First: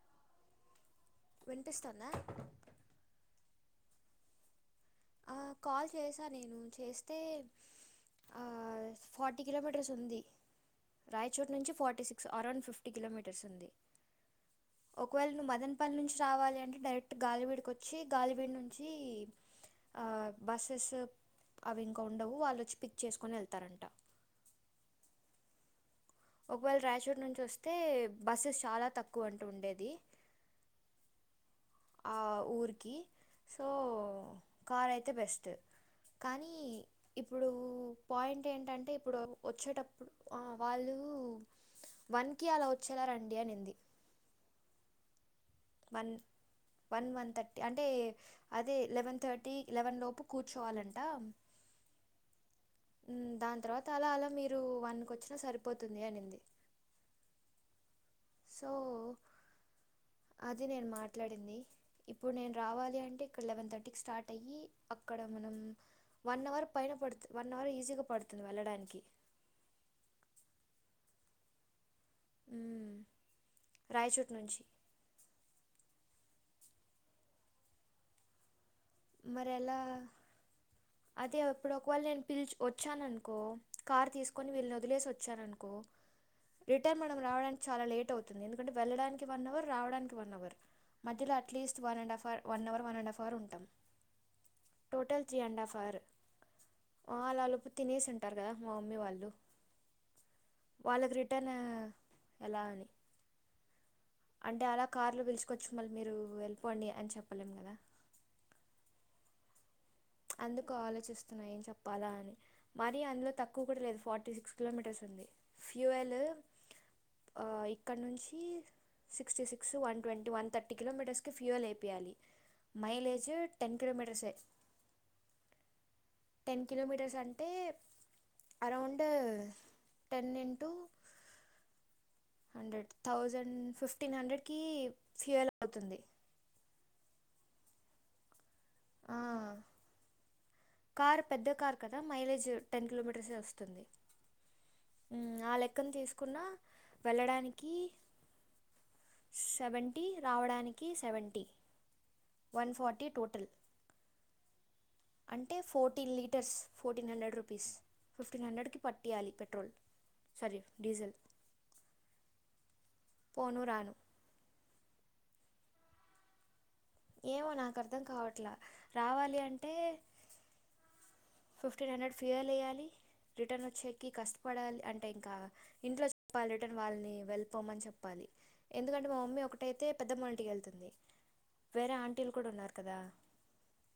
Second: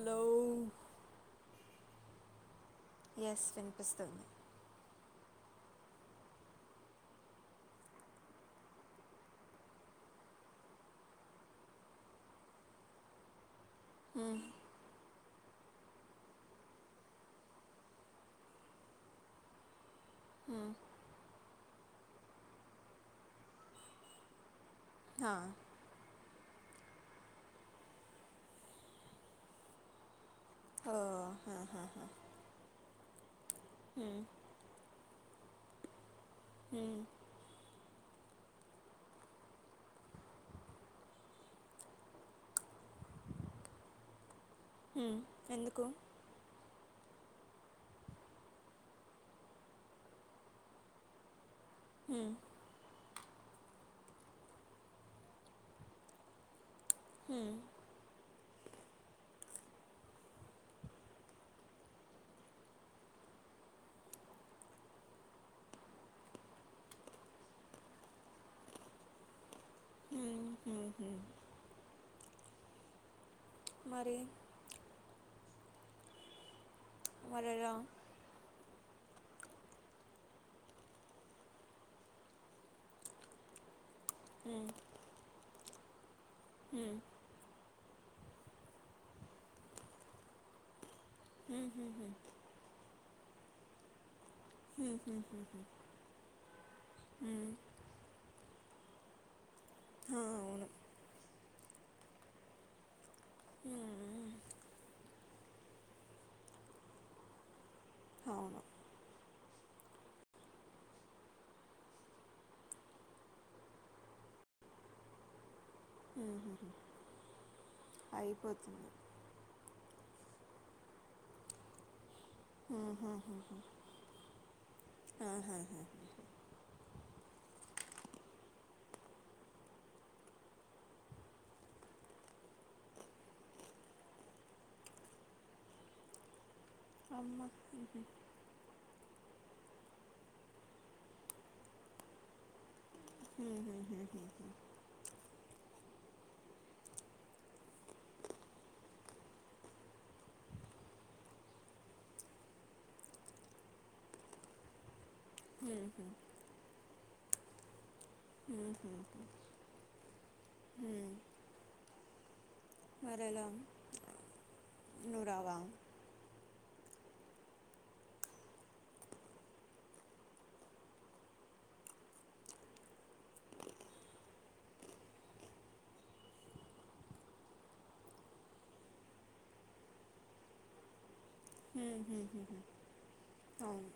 Hello వినిపిస్తోందా yes వినిపిస్తుంది ఆ కాల్ చేసా నేను చేస్తే ఆ ఫార్టీ కిలోమీటర్స్ ఉంది రాయచోరు నుంచి forty six around fifty kilometres ఉంది మ్ ఒకవేళ నువ్వు మదన్పల్లి నుంచి రావాలి అంటే డైరెక్ట్ గాలివీడికి వచ్చి గాలివీడు నుంచి ఆ బస్సెస్ అవి ఇంకా ఉండవు వాళ్ళుొచ్చి పిక్ చేసుకోని వెళ్తారంట హా ఒకవేళ రాయచూర్ నుంచి వస్తే బస్సెస్ చాలా తక్కువ అంట ఉండేది ఓ అహా ఆ ఊరికి సో హ్మ్, కార్ అయితే బెస్ట్ కానీ మ్ ఇప్పుడు పాయింట్ ఏంటంటే ఇప్పుడు వచ్చేటప్పుడు అ వాళ్ళు వన్ కీ అలా వచ్చేలా రండి అనింది మ్ ఎందుకు వన్ వన్ వన్ థర్టీ అంటే అదే లెవెన్ థర్టీ లెవెన్ లోపు కూర్చోవాలంట హ్మ్, మ్ దాని తర్వాత అలా అలా మీరు వన్కివచ్చినా సరిపోతుంది అనింది మ్ సో అది నేను మాట్లాడింది ఇప్పుడు నేను రావాలి అంటే ఇక్కడ లెవెన్ థర్టీకీ స్టార్ట్ అయ్యి అక్కడ మనం వన్ అవర్ పైన పడుతుంది. వన్ అవర్ ఈజీగా పడుతుంది వెళ్ళడానికి. హ్మ్, హ్మ్, హ్మ్. మరి రాయచూర్ నుంచి మరలా మరి ఎలా అదే ఇప్పుడు ఒకవేళ నేను వచ్చాను అనుకో కార్ తీసుకొని హ్మ్, వీళ్ళని వదిలేసి వచ్చాననుకో హ్మ్, రిటర్న్ మనం రావడానికి చాలా లేట్ అవుతుంది. ఎందుకంటే వెళ్ళడానికి వన్ అవర్ రావడానికి వన్ అవర్. మధ్యలో హ్మ్, అట్లీస్ట్ హ్మ్, వన్ హ్మ్. And half or one hour one and half hour ఉంటాం. హ్మ్, హ్మ్, టోటల్ త్రీ హ్మ్, అండ్ హ్మ్. Half hour. వాళ్ళు హ్మ్, ఆలోపు తినేసింట ఉంటారు కదా. మా మమ్మీ వాళ్ళు హా, అవును వాళ్ళకి రిటర్న్ ఎలా అని మ్ అంటే అలా కార్లో పిలుచుకొచ్చుకొని మళ్ళీ మీరు వెళ్ళిపోండి అని చెప్పలేం కదా? అవును అందుకు ఆలోచిస్తున్నా ఏం చెప్పాలా అని. మరి అందులో తక్కువ కూడా లేదు ఫార్టీ సిక్స్ కిలోమీటర్స్ ఉంది. ఫ్యూవల్ హ్మ్, హ్మ్, హ్మ్. ఇక్కడ నుంచి అయిపోతుంది sixty six one twenty one thirty కిలోమీటర్స్కి ఫ్యూల్ వేపియాలి. హ్మ్, మైలేజ్ టెన్ కిలోమీటర్స్ యే ఆహా! టెన్ కిలోమీటర్స్ అంటే around ten into hundred thousand fifteen హండ్రెడ్కి ఫ్యూయల్ అవుతుంది. అమ్మ ఆ కార్ పెద్ద కార్ కదా మైలేజ్ టెన్ కిలోమీటర్సే హ్మ్, వస్తుంది. హ్మ్, హ్మ్, హ్మ్. ఊ ఆ లెక్కన చూసుకున్న వెళ్ళడానికి సెవెంటీ రావడానికి సెవెంటీ వన్ ఫార్టీ టోటల్. అంటే హ్మ్, ఫోర్టీన్ హ్మ్, litres fourteen hundred rupees. Fifteen హ్మ్, హండ్రెడ్కి హ్మ్, హ్మ్. పట్టీయాలి. పెట్రోల్ సరే హ్మ్, డీజిల్ పోను రాను నువు రావా ఏమో నాకు అర్థం కావట్లా రావాలి అంటే ఫిఫ్టీన్ హండ్రెడ్ ఫియల్ వెయ్యాలి రిటర్న్ వచ్చేకి కష్టపడాలి అంటే ఇంకా ఇంట్లో చెప్పాలట వాళ్ళని వెళ్ళిపోమని చెప్పాలి. ఎందుకంటే మా మమ్మీ ఒకటైతే పెద్దమ్ వాళ్ళ ఇంటికి వెళ్తుంది. వేరే హ్మ్, హ్మ్, ఆంటీలు హ్మ్, కూడా హ్మ్. ఉన్నారు కదా. అవును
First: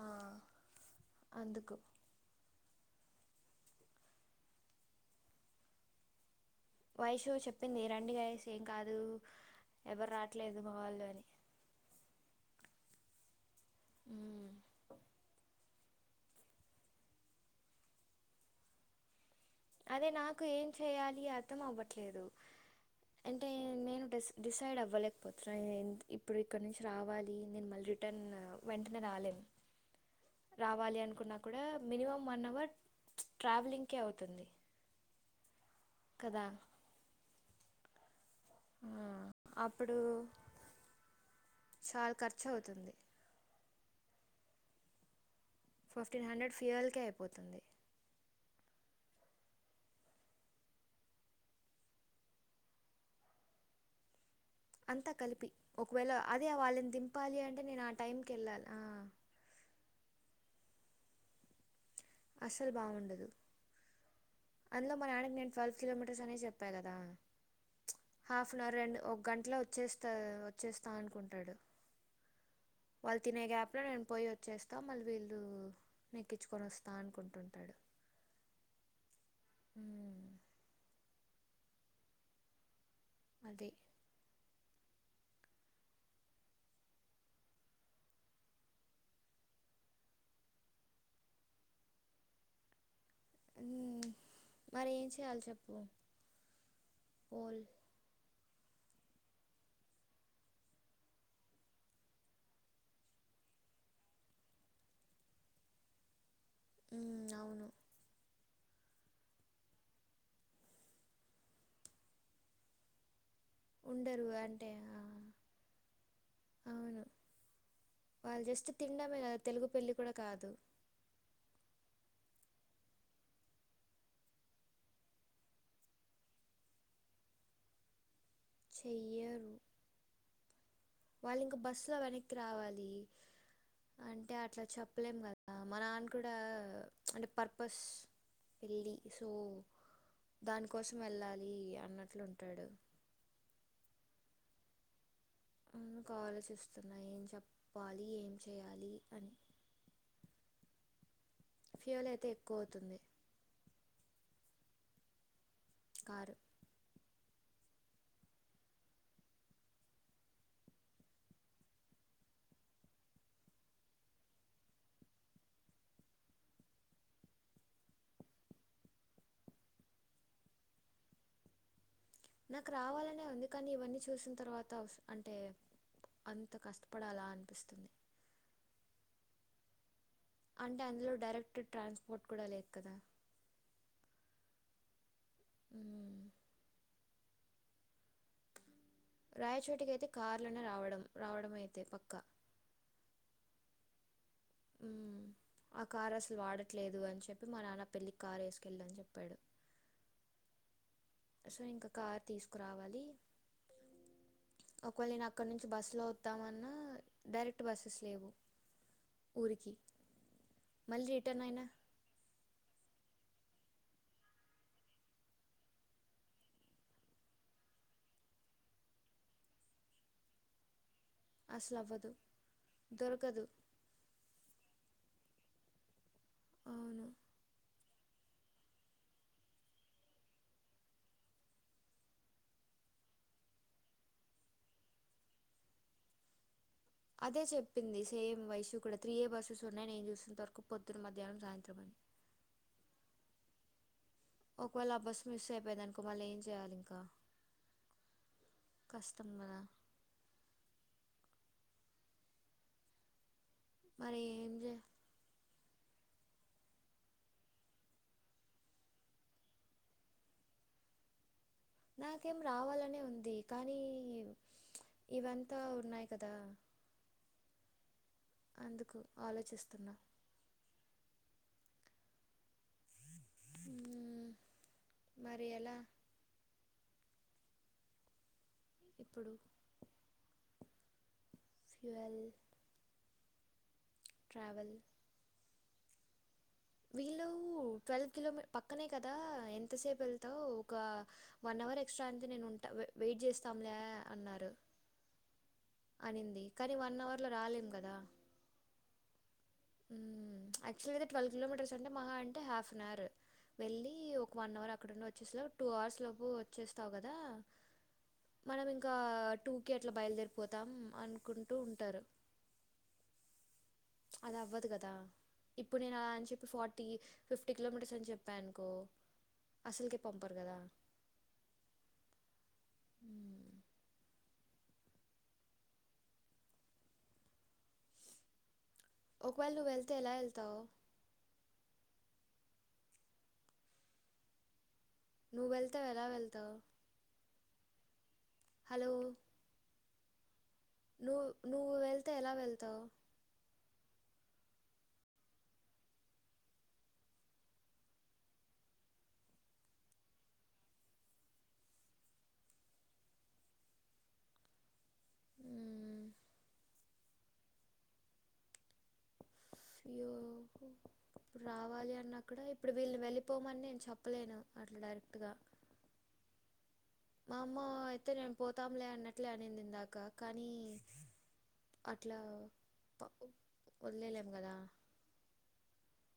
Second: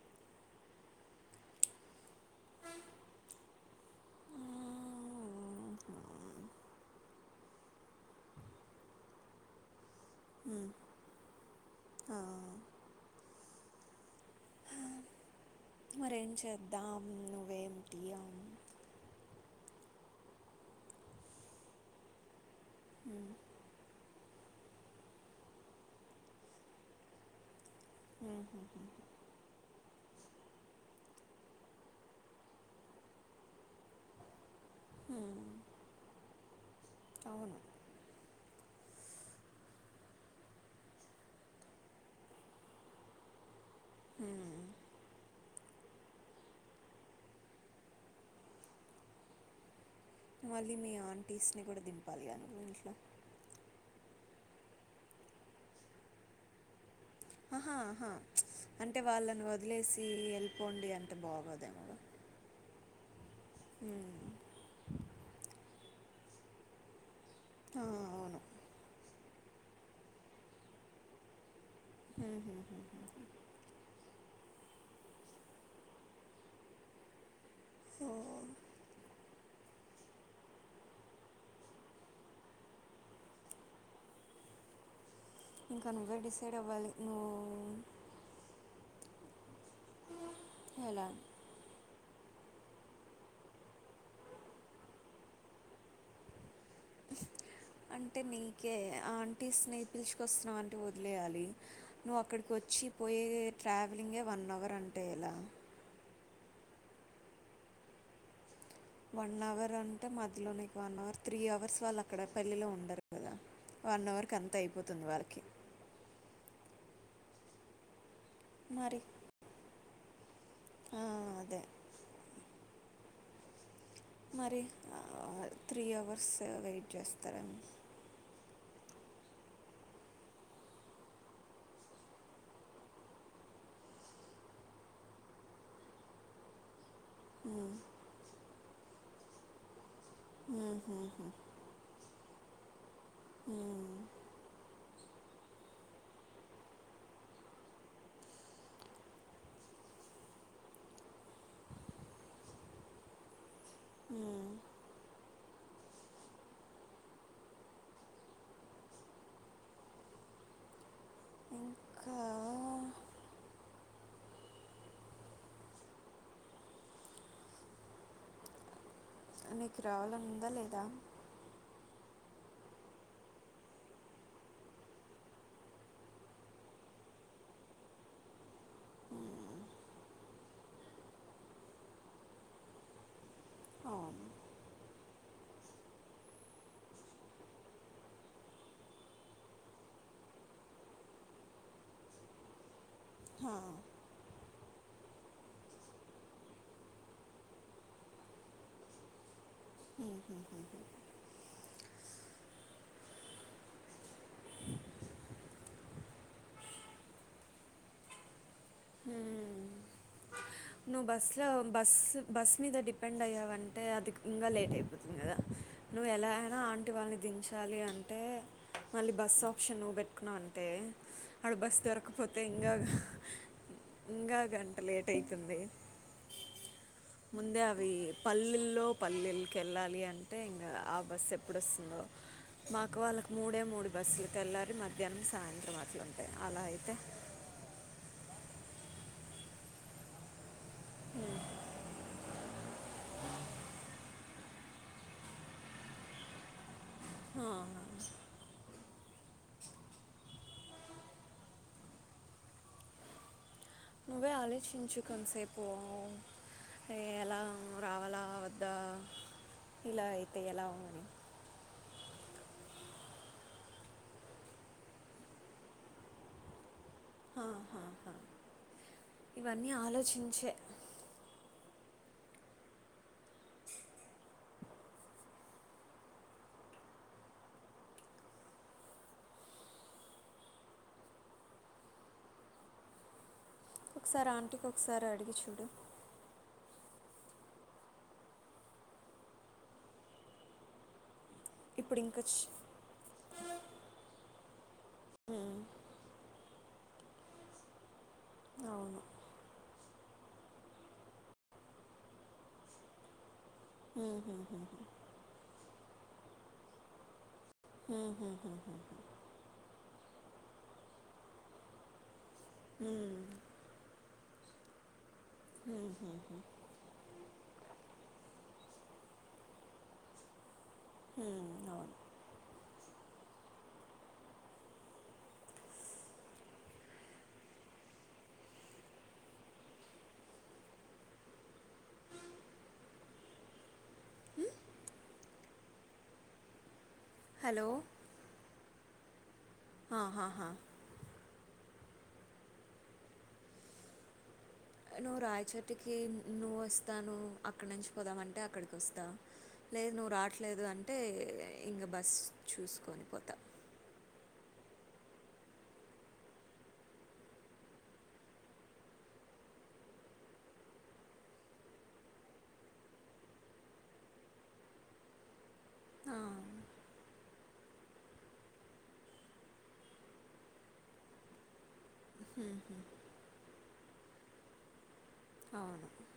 ఆ అందుకు ఆ వైషూ చెప్పింది రండి గయస్ ఏం కాదు ఎవరు రాట్లేదు హ్మ్, మా వాళ్ళు అని ఆ ఉ మరేం చేద్దాం నువ్వేటి అదే నాకు ఏం చెయాలి అర్థం అవ్వట్లేదు హ్మ్, అంటే నేను డిసైడ్ అవ్వలేకపోతున్నా నేను ఇప్పుడు ఇక్కడ నుంచి రావాలి నేను మళ్ళీ రిటర్న్ హ్మ్, హ్మ్, హ్మ్. వెంటనే రాలేను. [inaudible] రావాలి అనుకున్నా కూడా మినిమం వన్ అవర్ ట్రావెలింగ్కే అవుతుంది. హ్మ్, కదా అవును ఆ అప్పుడు చాలా ఖర్చు అవుతుంది మ్ ఫిఫ్టీన్ హండ్రెడ్ సీయల్కె అయిపోతుంది మళ్ళీ మీ ఆంటీస్ని కూడా దింపాలిగా నువ్వు ఇంట్లో అంతా కలిపి ఒకవేళ అదే వాళ్ళని దింపాలి అంటే ఆహా నేను ఆ ఆహా టైంకి వెళ్ళాలి ఆ అంటే వాళ్ళని వదిలేసి వెళ్ళిపోండి అంటే బాగోదేమొ అస్సలు బాగుండదు హ్మ్ అందులో మా నాన్నకి నేను ట్వెల్వ్ కిలోమీటర్స్ అనే చెప్పా కదా ఆ, అవును హాఫ్ అన్ అవర్ రెండు ఒక గంటలో వచ్చేస్తా వచ్చేస్తా అనుకుంటాడు హ్మ్, హ్మ్, హ్మ్, హ్మ్. వాళ్ళ తినే గ్యాప్లో నేను పోయి యొ చేస్తా మళ్ళీ వీళ్ళ నెక్కించుకొని వస్తా అనుకుంటుంటాడు సో మ్ అది ఇంకా నువ్వే డిసైడ్ అవ్వాలి నువ్వు ఎలా ని మ్ మరి ఏం చేయాలి చెప్పు బోల్ అంటే నీకే ఆంటీస్ని పిలుచుకొస్తున్నావంటే వదిలేయాలి నువ్వు అక్కడికి వచ్చి పోయేదే ట్రావెలింగే వన్ అవర్ అంటే ఎలా మ్ అవును వన్ అవర్ అంటే మధ్యలో లో నీకు వన్ అవర్ త్రీ అవర్స్ వాళ్ళు అక్కడ పెళ్ళిలో ఉండరు కదా వన్ ఉండరు అవర్కి అంత అంటే ఆ, అయిపోతుంది వాళ్ళకి అవును వాళ్ళు జస్ట్ మరి తినడమే కదా తెలుగు పెళ్లి కూడా కాదు ఆ, అదే మరి త్రీ అవర్స్ వెయిట్ చేస్తారా చెయ్యరు వాళ్ళు ఇంక బస్ లో వెనక్కి రావాలి అంటే అట్లా చెప్పలేం కదా మా నాన్న కూడా అంటే ఉమ్, పర్పస్ పెళ్ళి సో దాని ఉమ్, కోసం ఉమ్, వెళ్ళాలి అన్నట్లు ఉంటాడు మ్ అందుకు ఆలోచిస్తున్నా ఏం చెప్పాలి ఏం చేయాలి అని ఫ్యూయల్ అయితే ఎక్కువ అవుతుంది మ్ కారు ఇంకా నీకు రావాలని ఉందా లేదా నాకు రావాలనే ఉంది కానీ ఇవన్నీ చూసిన తర్వాత అంటే అంత కష్టపడాలా అనిపిస్తుంది మ్ అంటే అందులో డైరెక్ట్ ట్రాన్స్పోర్ట్ కూడా లేదు కదా అవును మ్ రాయచోటికి అయితే కార్లనే రావడం రావడం అయితే పక్కా హా ఆ కార్ అసలు వాడట్లేదు అని చెప్పి మా నాన్న పెళ్ళికి కారు వేసుకెళ్ళమని చెప్పాడు ఉహుహు హు సో ఇంక కార్ తీసుకురావాలి ఒకవేళ నేను అక్కడ నుంచి బస్సు లో వస్తామన్నా డైరెక్ట్ బస్సెస్ లేవు హ్మ్ ను బస్లో బస్ బస్సు మీద డిపెండ్ అయ్యావంటే అది ఇంకా లేట్ అయిపోతుంది కదా నువ్వు ఎలా అయినా ఆంటి వాళ్ళని దించాలి అంటే మళ్ళీ బస్ ఆప్షన్ నువ్వు పెట్టుకున్నా అంటే అది బస్ అసలు అవ్వదు దొరకపోతే ఇంకా దొరకదు ఇంకా గంట లేట్ అవుతుంది అవును ముందే అవి పల్లెల్లో పల్లేలకి వెళ్ళాలి అంటే ఇంగా ఆ బస్సు ఎప్పుడోస్తుందో మాకు వాళ్ళకు మూడే మూడు బస్సులు తెల్లారి మధ్యాహ్నం సాయంత్రం అట్లు ఉంటాయి అలా అయితే అదే చెప్పింది సేమ్ వైషూ కూడా త్రీ ఏ బస్సెస్ ఉన్నాయి నేను చూసినంత వరకు పొద్దున మధ్యాహ్నం సాయంత్రం అని [inaudible] ఒకవేళ ఆ బస్ మిస్ అయిపోయింది అనుకో మళ్ళీ ఏం చేయాలి ఇంకా ఆ కష్టం కదా మరి నువ్వే ఏం చే ఆలోచించు కొంసేపు ఎలా రావాల వద్దా ఇలా అయితే ఎలా అని నాకేం రావాలనే ఉంది కానీ ఇవంతా ఉన్నాయి కదా హా, హా, హా. అందుకు ఆలోచిస్తున్నా చించే మ్మ్ మరి ఎలా ఇప్పుడు ఫ్యూయల్ ఒకసారి ఆంటీకి ట్రావెల్ ఒకసారి అడిగి చూడు వీళ్ళు ట్వెల్వ్ కిలోమీ పక్కనే కదా ఎంతసేపు వెళ్తావ్ ఒక వన్ అవర్ ఇప్పుడు ఎక్స్ట్రా ఇంకా అయితే నేను చి- ఉంటా వెయిట్ చేస్తాంలే అన్నారు అనింది కానీ వన్ అవర్ లో రాలేం కదా అవును యాక్టువల్గా ట్వెల్వ్ కిలోమీటర్స్ అంటే మహా అంటే హాఫ్ అన్ అవర్ వెళ్ళి ఒక వన్ అవర్ అక్కడుండి వచ్చేసేలా టూ అవర్స్ లోపు వచ్చేస్తావు కదా ఉహుహు తను ఇంకా టూ కి అట్లా బయలుదేరిపోతాం అనుకుంటూ ఉంటారు హ్మ్ అది అవ్వదు కదా ఇప్పుడు నేను అలా అని చెప్పి ఫార్టీ ఫిఫ్టీ కిలోమీటర్స్ అని చెప్పా అనుకో అసలకే పంపరు కదా హ్మ్ అవును మ్మ్. ఒకవేళ నువ్వు వెళ్తే ఎలా వెళ్తావు నువ్వు వెళ్తావు ఎలా వెళ్తావు హలో హలో ఆహాహా నువ్వు నువ్వు వెళ్తే ఎలా వెళ్తావు నువ్వు రాయచోటుకి నువ్వు వస్తాను అక్కడి నుంచి పోదామంటే అక్కడికి వస్తా లేదు నువ్వు రావట్లేదు అంటే ఇంకా బస్సు చూసుకొని పోతా మ్మ్. అో [inaudible] రావాలి అని అక్కడ ఇప్పుడు వీలు వెళ్ళిపోమని నేను చెప్పలేను అట్లా డైరెక్ట్ గా ఆ, వామ్మో అయితే నేను పోతాంలే అన్నట్లే అనింది ఇందాక కానీ అట్లా హ్మ్, హ్మ్. వదిలేలేం కదా అవును [unintelligible]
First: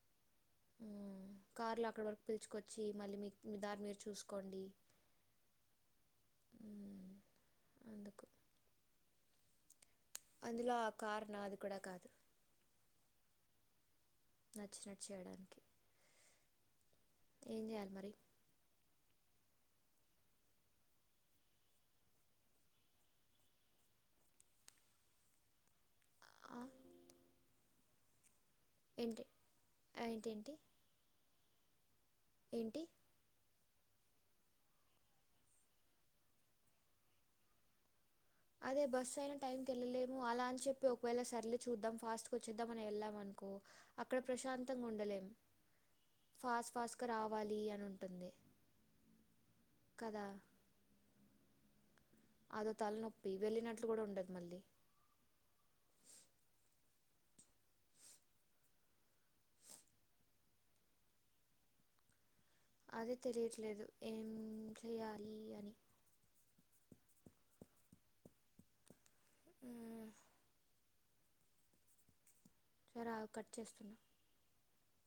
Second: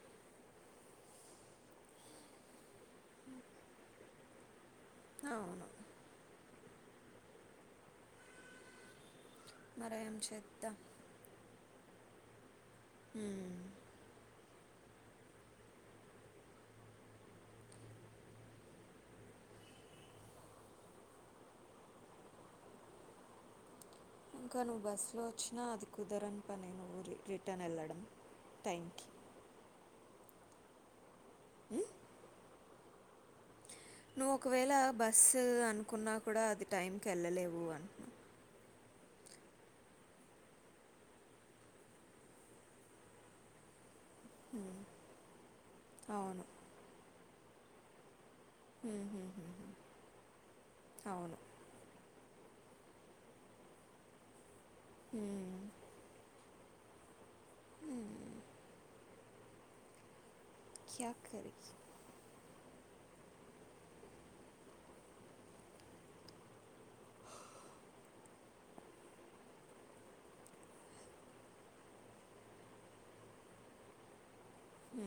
కార్లో అక్కడ వరకు పిలుచుకొచ్చి మళ్ళీ మీ మీ దారి మీరు చూసుకోండి అవును [unintelligible] అ [inaudible] మరేంంచి [unintelligible] అందులో ఆ కారు నాది కూడా కాదు ఉ నచ్చినట్టు చేయడానికి ఏం చేయాలి మరి నువ్వు బస్సులో వచ్చినా అది కుదరని ఆ, పని నువ్వు రి రిటర్న్ వెళ్ళడం టైం ఏంటి ఏంటేంటి [unintelligible] ఉహ్ [unintelligible] ఏంటి నువ్వు ఒకవేళ బస్సు అనుకున్నా కూడా అది టైంకి వెళ్ళలేవు అని అదే బస్సు అయినా టైం కి వెళ్ళలేము అలా అని చెప్పి ఒకవేళ సర్లే చూద్దాం ఫాస్ట్ గ వచ్చేద్దాం అని వెళ్ళాం అనుకో అక్కడ ఉమ్, ప్రశాంతంగా ఉండలేం అవును ఫాస్ట్ ఫాస్ట్ గ రావాలి అని ఉంటుంది ఉమ్, ఉమ్, ఉమ్, ఉమ్, కదా అవును అదో తలనొప్పి వెళ్ళినట్లు కూడా ఉండదు మళ్ళీ ఉం ఉమ్, క్యాక్కరరి [unintelligible] అదే తెలియట్లేదు ఏం చెయాలి అని ఉ సరే ఆగు కట్ చేస్తున్నా ఉ